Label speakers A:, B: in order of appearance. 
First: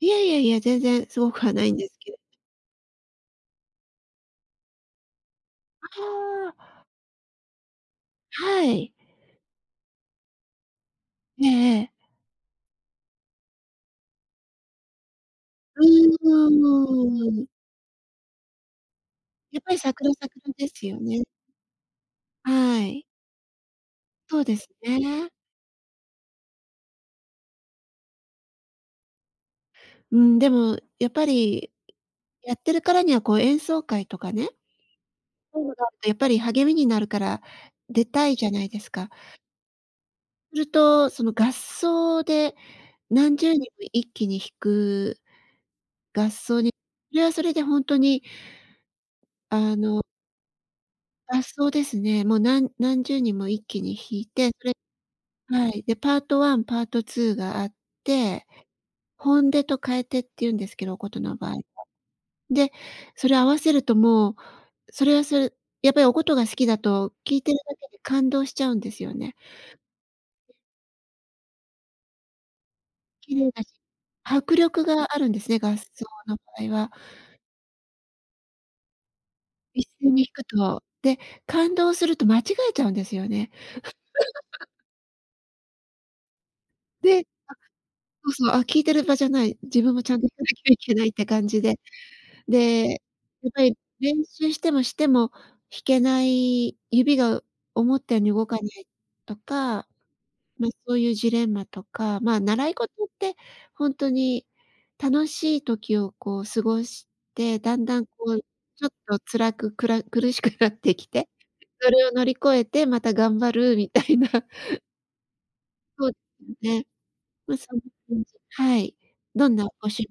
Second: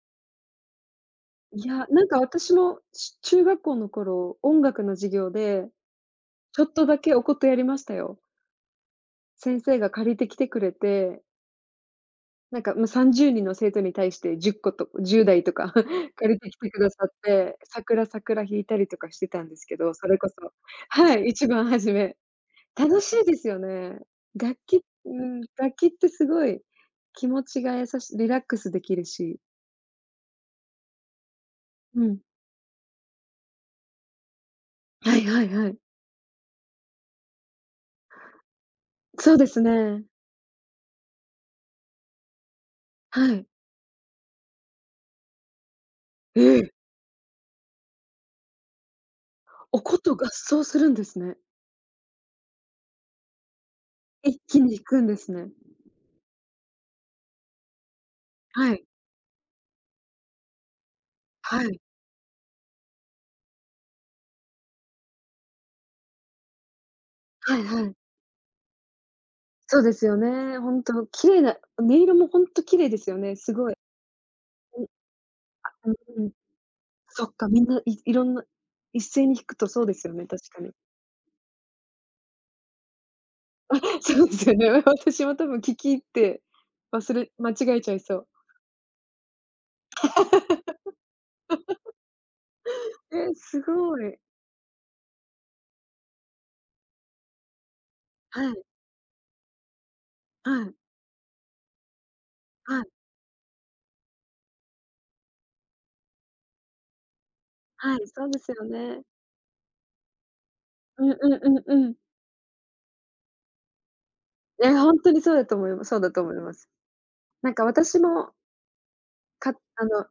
A: いやいやいや、全然凄くはな
B: い
A: いん
B: や、
A: です
B: なん
A: け
B: か私も、ちゅ中学校の頃、音楽の授業で、
A: ああ。
B: ちょっとだけお琴やりましたよ。
A: はい。
B: 先生が借りてきてくれて。
A: ええええ。
B: なんかもう30人の生徒に対して、10個と10台とか
A: う
B: 借りてきてくださっ
A: ーん。
B: て、さくら、さくら弾いたりとかしてたんで
A: やっ
B: す
A: ぱ
B: け
A: り、さ
B: ど、
A: く
B: そ
A: ら、
B: れ
A: さ
B: こ
A: くら
B: そ
A: ですよ
B: は
A: ね。
B: い。1番初め。
A: は
B: 楽
A: い。
B: しいですよね。
A: そうで
B: 楽
A: す
B: 器うー
A: ね。
B: ん、楽器って凄い気持ちが優しリラックス出来るし。
A: うーん、でもやっぱり、
B: うん。
A: やってるからには、こう、演奏会とかね。
B: はいはい
A: そ
B: は
A: う
B: い。
A: だと、やっぱり励みになるから、出たいじゃないですか。
B: そうですね。
A: すると、その合奏で、
B: は
A: 何
B: い。
A: 10人も一気に弾く、合
B: え
A: 奏
B: え。
A: にで、それで本当にあ
B: お
A: の
B: 琴合奏するんですね。
A: 合奏ですね。もう何何10人も一気に弾い
B: 一
A: て、
B: 気
A: そ
B: に
A: れ
B: 行くんですね。
A: はい。で、パート1、パート2があって、
B: はい。
A: 本手と替手って言うんですけど、お琴の場合は。
B: はい。
A: で、それを合わせるともう、それはそれやっぱりお琴が好きだと、聴いてる
B: はい
A: だ
B: は
A: け
B: い。
A: で感動しちゃうんですよね。
B: そうですよね。本当綺麗な音色もほんと綺麗ですよ
A: 綺
B: ね、
A: 麗だし、
B: 凄い。
A: 迫
B: う
A: 力
B: ん、
A: があるんですね、
B: あ、
A: 合奏
B: うんうん。
A: の場合は。
B: そっか、皆、い色んな、一斉に弾くとそう
A: 一
B: です
A: 斉
B: よ
A: に
B: ね、
A: 弾く
B: 確かに。
A: と、で、感動すると、間違えちゃうんですよね。
B: あ、そうですよ ね、わ私も多分聴き入って、忘
A: で、あ、
B: れ間違えちゃいそう。
A: そうそう、あ、聞いてる場じゃない、自分もちゃんと弾かなきゃいけないって感じで。で、や
B: え、
A: っぱり
B: 凄い。
A: 練習しても、しても弾けない、指が思ったように動
B: はい。
A: かないとか、
B: は
A: ま、
B: い。
A: そういうジレンマとか、ま、習い
B: はい。
A: 事って本当に楽しい時を、こう、過ごして、だん
B: は
A: だん、
B: い、
A: こ
B: そうで
A: う、
B: すよ
A: ちょっ
B: ね。
A: と辛く、くら苦しくなって
B: う
A: き
B: んう
A: て、
B: んうんう
A: そ
B: ん。
A: れを乗り越えて、また頑張るみたいな。
B: や、ほんとにそうだと思います、そう
A: そ
B: だ
A: うす
B: と思います。
A: ね。
B: なん
A: まあ、
B: か
A: そんな
B: 私
A: 感
B: も
A: じ。はい、ど
B: か、
A: んなご
B: あの
A: 趣